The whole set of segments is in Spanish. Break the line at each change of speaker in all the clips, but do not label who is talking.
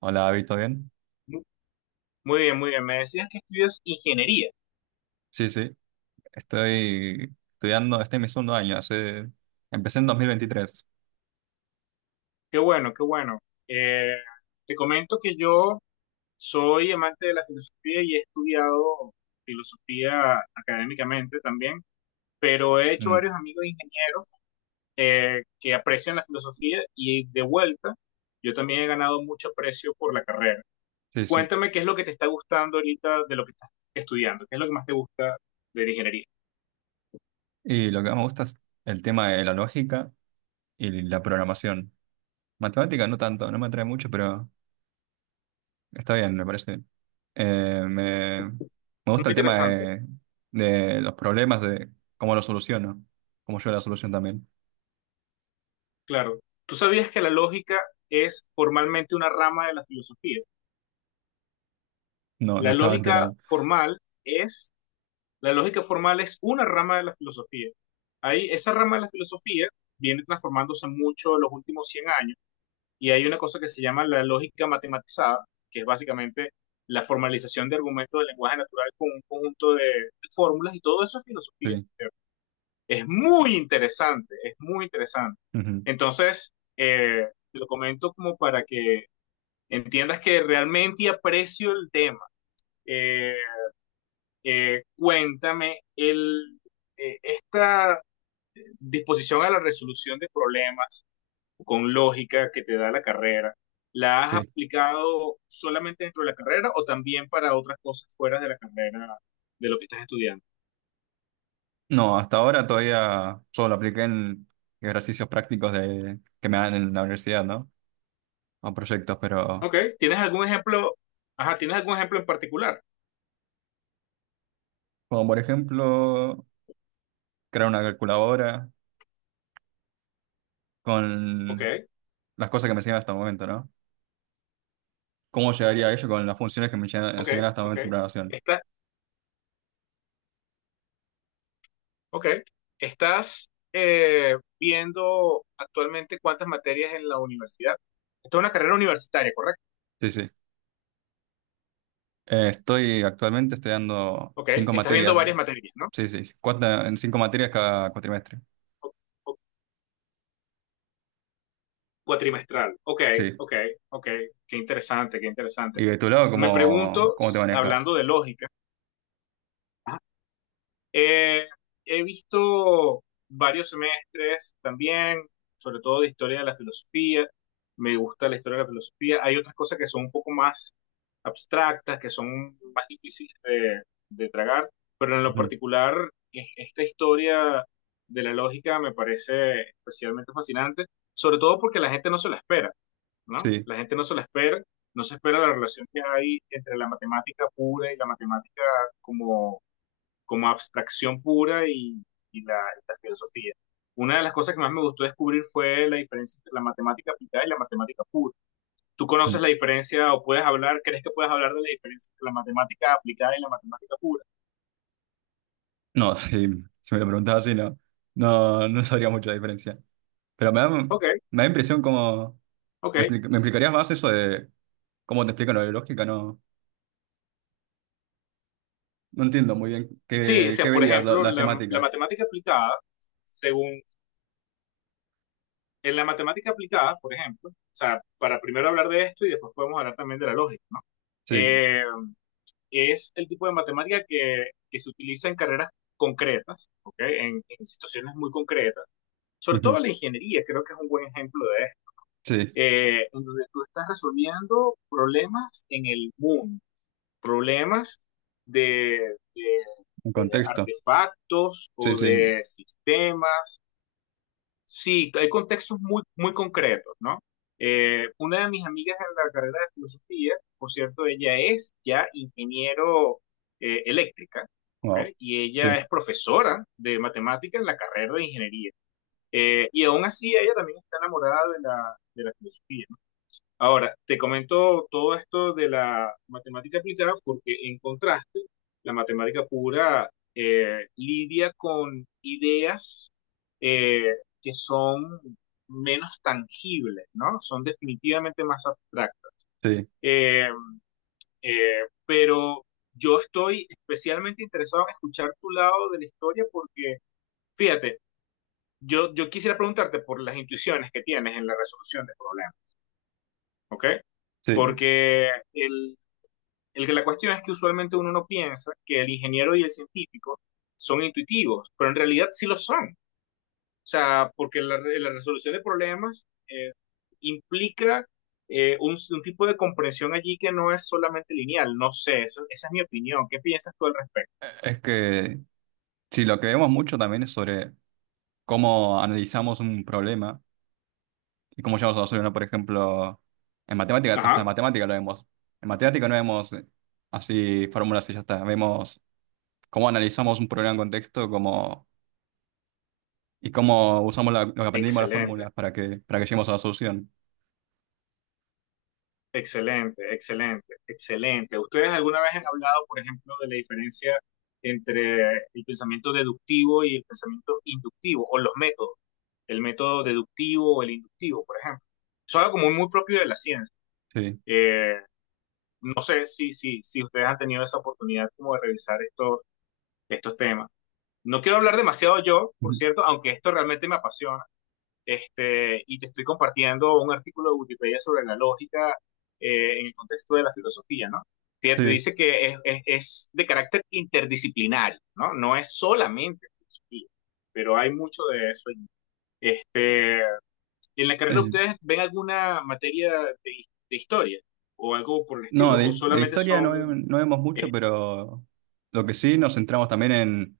Hola, David, ¿todo bien?
Mu- Muy bien, muy bien. Me decías que estudias ingeniería.
Sí, sí, estoy estudiando, este es mi segundo año, empecé en 2023.
Qué bueno, qué bueno. Eh, Te comento que yo soy amante de la filosofía y he estudiado filosofía académicamente también, pero he hecho
Mm,
varios amigos ingenieros que aprecian la filosofía y de vuelta yo también he ganado mucho aprecio por la carrera.
sí, sí.
Cuéntame qué es lo que te está gustando ahorita de lo que estás estudiando, qué es lo que más te gusta de la ingeniería.
Y lo que más me gusta es el tema de la lógica y la programación. Matemática no tanto, no me atrae mucho, pero está bien, me parece bien. Me
Muy
gusta el tema
interesante.
de los problemas, de cómo los soluciono, cómo yo la solución también.
Claro. ¿Tú sabías que la lógica es formalmente una rama de la filosofía?
No, no
La
estaba
lógica
enterado.
formal es, la lógica formal es una rama de la filosofía. Ahí, esa rama de la filosofía viene transformándose mucho en los últimos 100 años y hay una cosa que se llama la lógica matematizada, que es básicamente la formalización de argumentos del lenguaje natural con un conjunto de fórmulas y todo eso es filosofía.
Sí,
Es muy interesante, es muy interesante.
ujú,
Entonces, te lo comento como para que entiendas que realmente aprecio el tema. Eh, eh, cuéntame, el, Esta disposición a la resolución de problemas con lógica que te da la carrera, ¿la has
sí.
aplicado solamente dentro de la carrera o también para otras cosas fuera de la carrera de lo que estás estudiando?
No, hasta ahora todavía solo apliqué en ejercicios prácticos que me dan en la universidad, ¿no? O proyectos, pero
Ok, ¿tienes algún ejemplo? Ajá, ¿tienes algún ejemplo en particular?
como por ejemplo crear una calculadora
Ok,
con las cosas que me enseñan hasta el momento, ¿no? ¿Cómo llegaría a ello con las funciones que me enseñan
ok,
enseñan hasta el
ok.
momento en programación?
Esta, Ok. ¿Estás viendo actualmente cuántas materias en la universidad? Esto es una carrera universitaria, ¿correcto?
Sí, sí. Estoy actualmente estoy dando
Ok.
cinco
Estás viendo
materias,
varias materias, ¿no?
sí, sí, sí, cuatro, en cinco materias cada cuatrimestre,
O- o- Cuatrimestral. Ok,
sí.
ok, ok. Qué interesante, qué interesante.
¿Y de tu lado
Me
cómo,
pregunto,
cómo te manejas?
hablando de lógica, Eh, he visto varios semestres también, sobre todo de historia de la filosofía. Me gusta la historia de la filosofía. Hay otras cosas que son un poco más abstractas, que son más difíciles de tragar, pero en lo
Ujú,
particular, esta historia de la lógica me parece especialmente fascinante, sobre todo porque la gente no se la espera, ¿no?
sí.
La gente no se la espera, no se espera la relación que hay entre la matemática pura y la matemática como abstracción pura y la filosofía. Una de las cosas que más me gustó descubrir fue la diferencia entre la matemática aplicada y la matemática pura. ¿Tú conoces la diferencia o puedes hablar, crees que puedes hablar de la diferencia entre la matemática aplicada y la matemática pura?
No, si me lo preguntabas así, no, no sabría mucho la diferencia. Pero me da, me
Ok,
da impresión como.
ok.
¿Me explicarías más eso de cómo te explican lo de lógica? No, no entiendo muy bien
Sí, o
qué
sea, por
verías, la-
ejemplo,
las
la
temáticas.
matemática aplicada, según, en la matemática aplicada, por ejemplo, o sea, para primero hablar de esto y después podemos hablar también de la lógica, ¿no?
Sí,
Eh, es el tipo de matemática que se utiliza en carreras concretas, ¿okay? En situaciones muy concretas. Sobre
ujú,
todo la ingeniería, creo que es un buen ejemplo de esto,
sí,
en donde tú estás resolviendo problemas en el mundo, problemas de, de,
un
de
contexto.
artefactos
Sí,
o
sí,
de sistemas. Sí, hay contextos muy, muy concretos, ¿no? Una de mis amigas en la carrera de filosofía, por cierto, ella es ya ingeniero eléctrica, ¿ok?
wow.
Y
Sí,
ella es profesora de matemáticas en la carrera de ingeniería. Y aún así ella también está enamorada de de la filosofía. Ahora, te comento todo esto de la matemática aplicada porque en contraste, la matemática pura lidia con ideas eh, que son menos tangibles, ¿no? Son definitivamente más abstractas.
sí,
Eh, pero yo estoy especialmente interesado en escuchar tu lado de la historia porque, fíjate, yo quisiera preguntarte por las intuiciones que tienes en la resolución de problemas, ¿ok?
sí.
Porque el que la cuestión es que usualmente uno no piensa que el ingeniero y el científico son intuitivos, pero en realidad sí lo son. O sea, porque la resolución de problemas implica un tipo de comprensión allí que no es solamente lineal. No sé, esa es mi opinión. ¿Qué piensas tú al respecto?
Es que, sí, lo que vemos mucho también es sobre cómo analizamos un problema. ¿Y cómo llegamos a la solución? Por ejemplo, en matemática, hasta en
Ajá.
matemática lo vemos. En matemática no vemos así fórmulas y ya está. Vemos cómo analizamos un problema en contexto, y cómo usamos lo que aprendimos de las
Excelente.
fórmulas para que, lleguemos a la solución.
Excelente, excelente, excelente. ¿Ustedes alguna vez han hablado, por ejemplo, de la diferencia entre el pensamiento deductivo y el pensamiento inductivo, o los métodos, el método deductivo o el inductivo, por ejemplo? Eso es algo como muy propio de la ciencia.
Sí.
Eh, no sé si ustedes han tenido esa oportunidad como de revisar estos temas. No quiero hablar demasiado yo, por cierto, aunque esto realmente me apasiona. Este, y te estoy compartiendo un artículo de Wikipedia sobre la lógica en el contexto de la filosofía, ¿no? Te
Sí.
dice que es de carácter interdisciplinario, ¿no? No es solamente filosofía, pero hay mucho de eso. Este, ¿en la carrera
El-
ustedes ven alguna materia de historia o algo por el
no,
estilo? ¿O
de
solamente
historia no,
son,
no vemos mucho,
eh,
pero lo que sí nos centramos también en,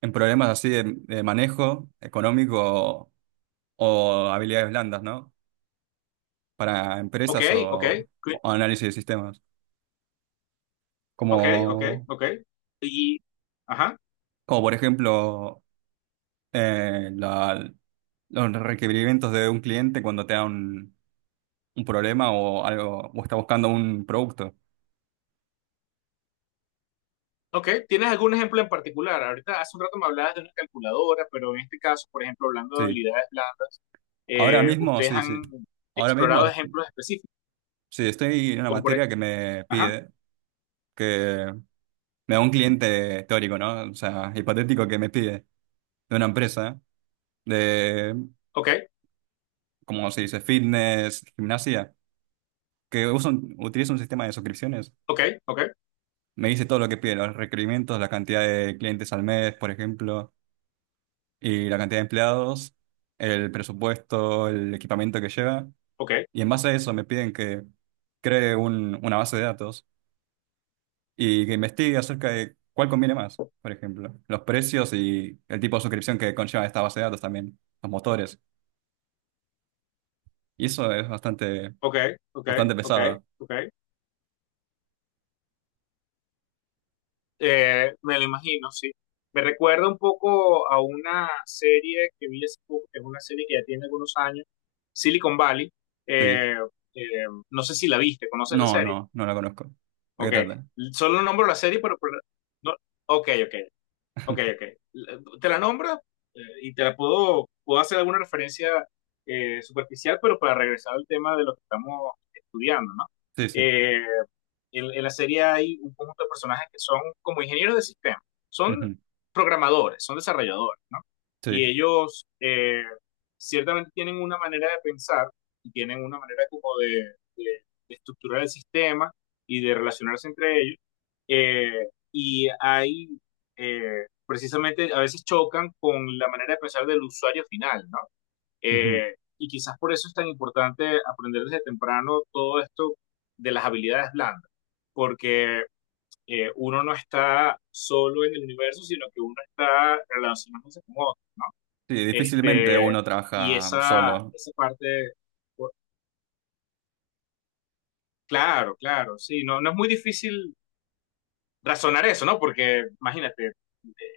en problemas así de manejo económico o habilidades blandas, ¿no? Para
ok,
empresas
ok,
o análisis de sistemas.
ok, ok,
como,
ok, y, ajá?
como por ejemplo eh, la- los requerimientos de un cliente cuando te da un problema o algo, o está buscando un producto.
Ok, ¿tienes algún ejemplo en particular? Ahorita hace un rato me hablabas de una calculadora, pero en este caso, por ejemplo, hablando de
Sí.
habilidades blandas,
Ahora mismo,
ustedes
sí,
han
sí. Ahora mismo,
explorado ejemplos específicos,
sí, estoy en una
como por
materia
ejemplo, ajá,
que me da un cliente teórico, ¿no? O sea, hipotético que me pide de una empresa de,
ok,
como se dice, fitness, gimnasia, que usa utiliza un sistema de suscripciones.
ok, ok,
Me dice todo lo que pide, los requerimientos, la cantidad de clientes al mes, por ejemplo, y la cantidad de empleados, el presupuesto, el equipamiento que lleva.
ok,
Y en base a eso me piden que cree una base de datos y que investigue acerca de cuál conviene más, por ejemplo, los precios y el tipo de suscripción que conlleva esta base de datos también, los motores. Y eso es bastante,
ok, ok,
bastante
ok,
pesado.
ok. Me lo imagino, sí. Me recuerda un poco a una serie que vi hace poco, que es una serie que ya tiene algunos años, Silicon Valley.
Sí.
Eh, eh, no sé si la viste, ¿conoces la
No,
serie?
no, no la conozco. ¿De qué
Ok,
trata?
solo nombro la serie, pero no, ok, ok. Ok, ok. Te la nombra y te la puedo hacer alguna referencia superficial, pero para regresar al tema de lo que estamos estudiando, ¿no?
Sí, sí.
Eh, en la serie hay un conjunto de personajes que son como ingenieros de sistema, son
Ujú.
programadores, son desarrolladores, ¿no? Y
Sí.
ellos ciertamente tienen una manera de pensar y tienen una manera como de, de estructurar el sistema y de relacionarse entre ellos. eh, y hay, Precisamente, a veces chocan con la manera de pensar del usuario final, ¿no? Y quizás por eso es tan importante aprender desde temprano todo esto de las habilidades blandas, porque uno no está solo en el universo, sino que uno está relacionándose con otros, ¿no?
Sí, difícilmente
Este,
uno
y
trabaja solo.
esa parte, por- claro, claro, sí, no, no es muy difícil razonar eso, ¿no? Porque imagínate,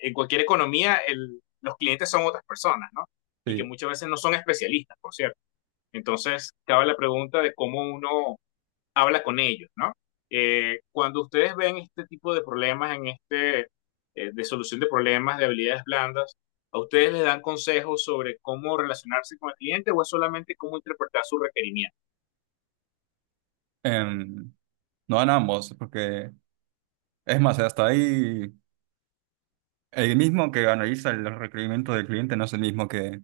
en cualquier economía los clientes son otras personas, ¿no? Y que
Sí.
muchas veces no son especialistas, por cierto. Entonces, cabe la pregunta de cómo uno habla con ellos, ¿no? Cuando ustedes ven este tipo de problemas en de solución de problemas de habilidades blandas, ¿a ustedes les dan consejos sobre cómo relacionarse con el cliente o es solamente cómo interpretar su requerimiento?
Em, no van ambos, porque es más, hasta ahí el mismo que analiza los requerimientos del cliente no es el mismo que,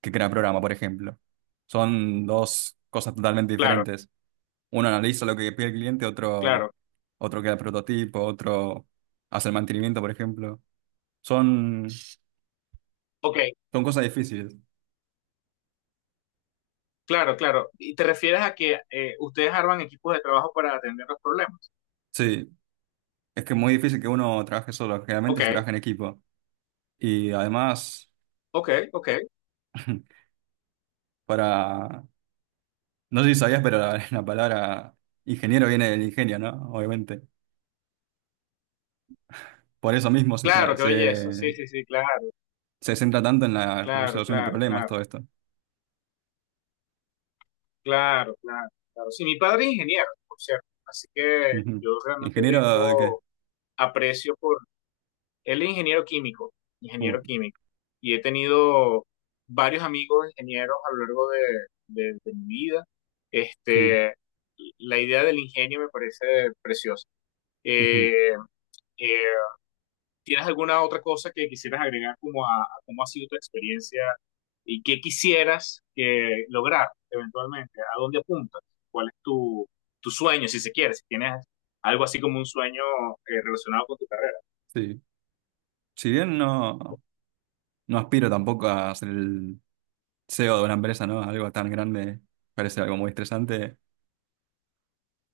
que crea programa, por ejemplo. Son dos cosas totalmente
Claro,
diferentes. Uno analiza lo que pide el cliente, otro,
claro.
otro crea el prototipo, otro hace el mantenimiento, por ejemplo. Son,
Ok,
son cosas difíciles.
claro, claro. ¿Y te refieres a que ustedes arman equipos de trabajo para atender los problemas?
Sí, es que es muy difícil que uno trabaje solo. Generalmente se
Ok,
trabaja en equipo. Y además,
ok, ok.
para, no sé si sabías, pero la, la palabra ingeniero viene del ingenio, ¿no? Obviamente. Por eso mismo se trae,
Claro, qué belleza. Sí,
se,
sí, sí, claro,
se centra tanto en la
claro,
resolución de
claro,
problemas,
claro,
todo esto.
claro, claro, claro. Sí, mi padre es ingeniero, por cierto. Así que
Ujú.
yo realmente
¿Ingeniero de qué?
tengo aprecio por... Él es
Uh,
ingeniero químico, y he tenido varios amigos ingenieros a lo largo de mi vida.
sí,
Este, la idea del ingenio me parece preciosa.
ujú,
Eh, eh, ¿Tienes alguna otra cosa que quisieras agregar como a cómo ha sido tu experiencia y qué quisieras que lograr eventualmente? ¿A dónde apuntas? ¿Cuál es tu, tu sueño, si se quiere? Si tienes algo así como un sueño relacionado con tu carrera.
sí. Si bien no, aspiro tampoco a ser el CEO de una empresa, ¿no? Algo tan grande, parece algo muy estresante.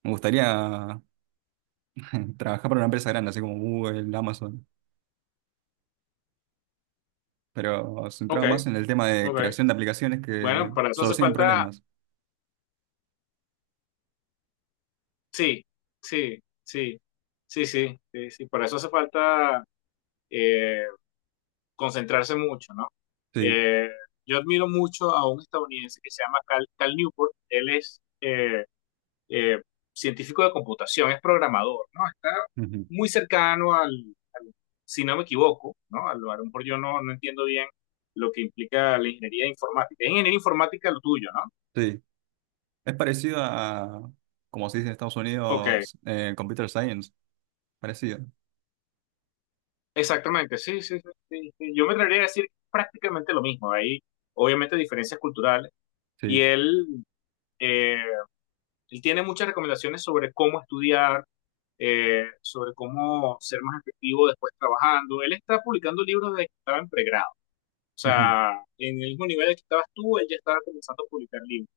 Me gustaría trabajar para una empresa grande, así como Google, Amazon, pero
Ok,
centrado más en el tema de
ok.
creación de aplicaciones
Bueno,
que
para eso hace
solucionen
falta,
problemas.
sí, sí, sí, sí, sí, sí, sí, para eso hace falta eh, concentrarse mucho, ¿no?
Sí,
Eh, yo admiro mucho a un estadounidense que se llama Cal, Cal Newport, él es eh, científico de computación, es programador, ¿no? Está
ujú,
muy cercano al- si no me equivoco, ¿no? A lo mejor yo no, no entiendo bien lo que implica la ingeniería informática. Es ingeniería informática lo tuyo, ¿no?
sí. Es parecido a, como se dice en Estados
Ok,
Unidos, Computer Science. Parecido.
exactamente, sí, sí, sí, sí, sí. Yo me atrevería a decir prácticamente lo mismo. Hay obviamente diferencias culturales y
Sí,
él, eh, él tiene muchas recomendaciones sobre cómo estudiar, sobre cómo ser más efectivo después trabajando. Él está publicando libros desde que estaba en pregrado. O
ujú,
sea, en el mismo nivel que estabas tú, él ya estaba comenzando a publicar libros.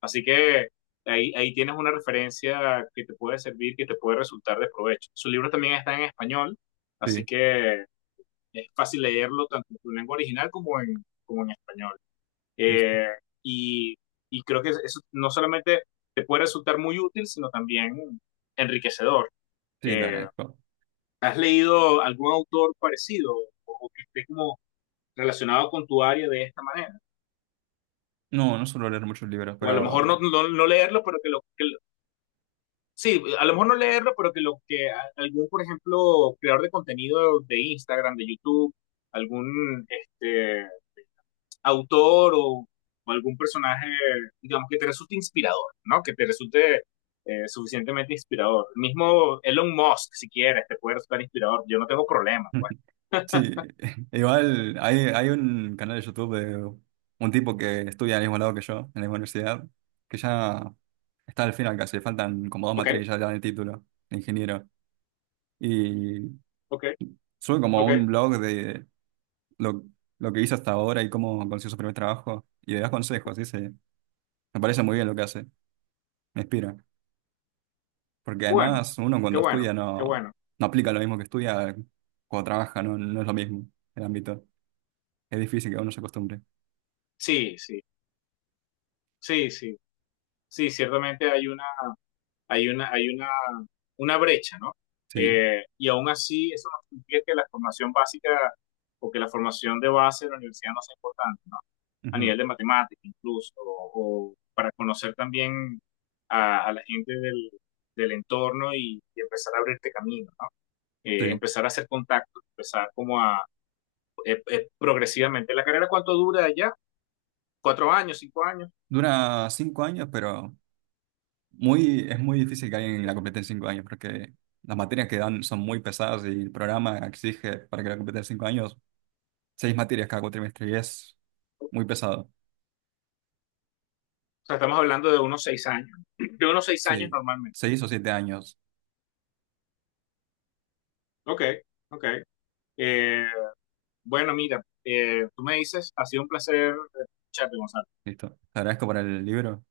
Así que ahí tienes una referencia que te puede servir, que te puede resultar de provecho. Sus libros también están en español, así
sí,
que es fácil leerlo tanto en tu lengua original como como en español.
listo.
Eh, y, y creo que eso no solamente te puede resultar muy útil, sino también enriquecedor.
Sí, te
Eh,
agradezco.
¿Has leído algún autor parecido o que esté como relacionado con tu área de esta manera?
No, no suelo leer muchos libros,
O a lo mejor
pero
no leerlo, pero que lo, sí, a lo mejor no leerlo, pero que algún, por ejemplo, creador de contenido de Instagram, de YouTube, algún este, autor o algún personaje, digamos, que te resulte inspirador, ¿no? Que te resulte suficientemente inspirador. Mismo Elon Musk, si quieres, te puede resultar inspirador. Yo no tengo problema, pues.
sí. Igual hay un canal de YouTube de un tipo que estudia al mismo lado que yo, en la misma universidad, que ya está al final casi, le faltan como dos
Ok,
materias y ya le dan el título de ingeniero. Y
ok,
sube como
ok.
un blog de lo, lo que hizo hasta ahora y cómo consiguió su primer trabajo y le das consejos, dice, me parece muy bien lo que hace, me inspira. Porque
Bueno,
además uno
qué
cuando
bueno,
estudia
qué
no,
bueno.
no, aplica lo mismo que estudia cuando trabaja, no es lo mismo el ámbito. Es difícil que uno se acostumbre.
Sí, sí, sí, sí. Sí, ciertamente hay una, hay una, hay una brecha, ¿no?
Sí,
Y aún así, eso no significa que la formación básica o que la formación de base de la universidad no sea importante, ¿no? A
ujú,
nivel de matemática incluso, o para conocer también a la gente del entorno y empezar a abrirte camino, ¿no?
sí.
Empezar a hacer contactos, empezar como a progresivamente. ¿La carrera cuánto dura allá? ¿4 años, 5 años?
Dura 5 años, pero es muy difícil que alguien la complete en 5 años porque las materias que dan son muy pesadas y el programa exige para que la complete en cinco años seis materias cada cuatrimestre y es muy pesado.
O sea, estamos hablando de unos 6 años, de unos seis años
Sí,
normalmente.
6 o 7 años.
Ok, ok. Eh, bueno, mira, tú me dices, ha sido un placer escucharte, Gonzalo,
Listo. Te agradezco por el libro.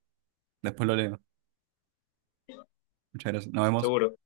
Después lo leo. Muchas gracias. Nos vemos.
seguro.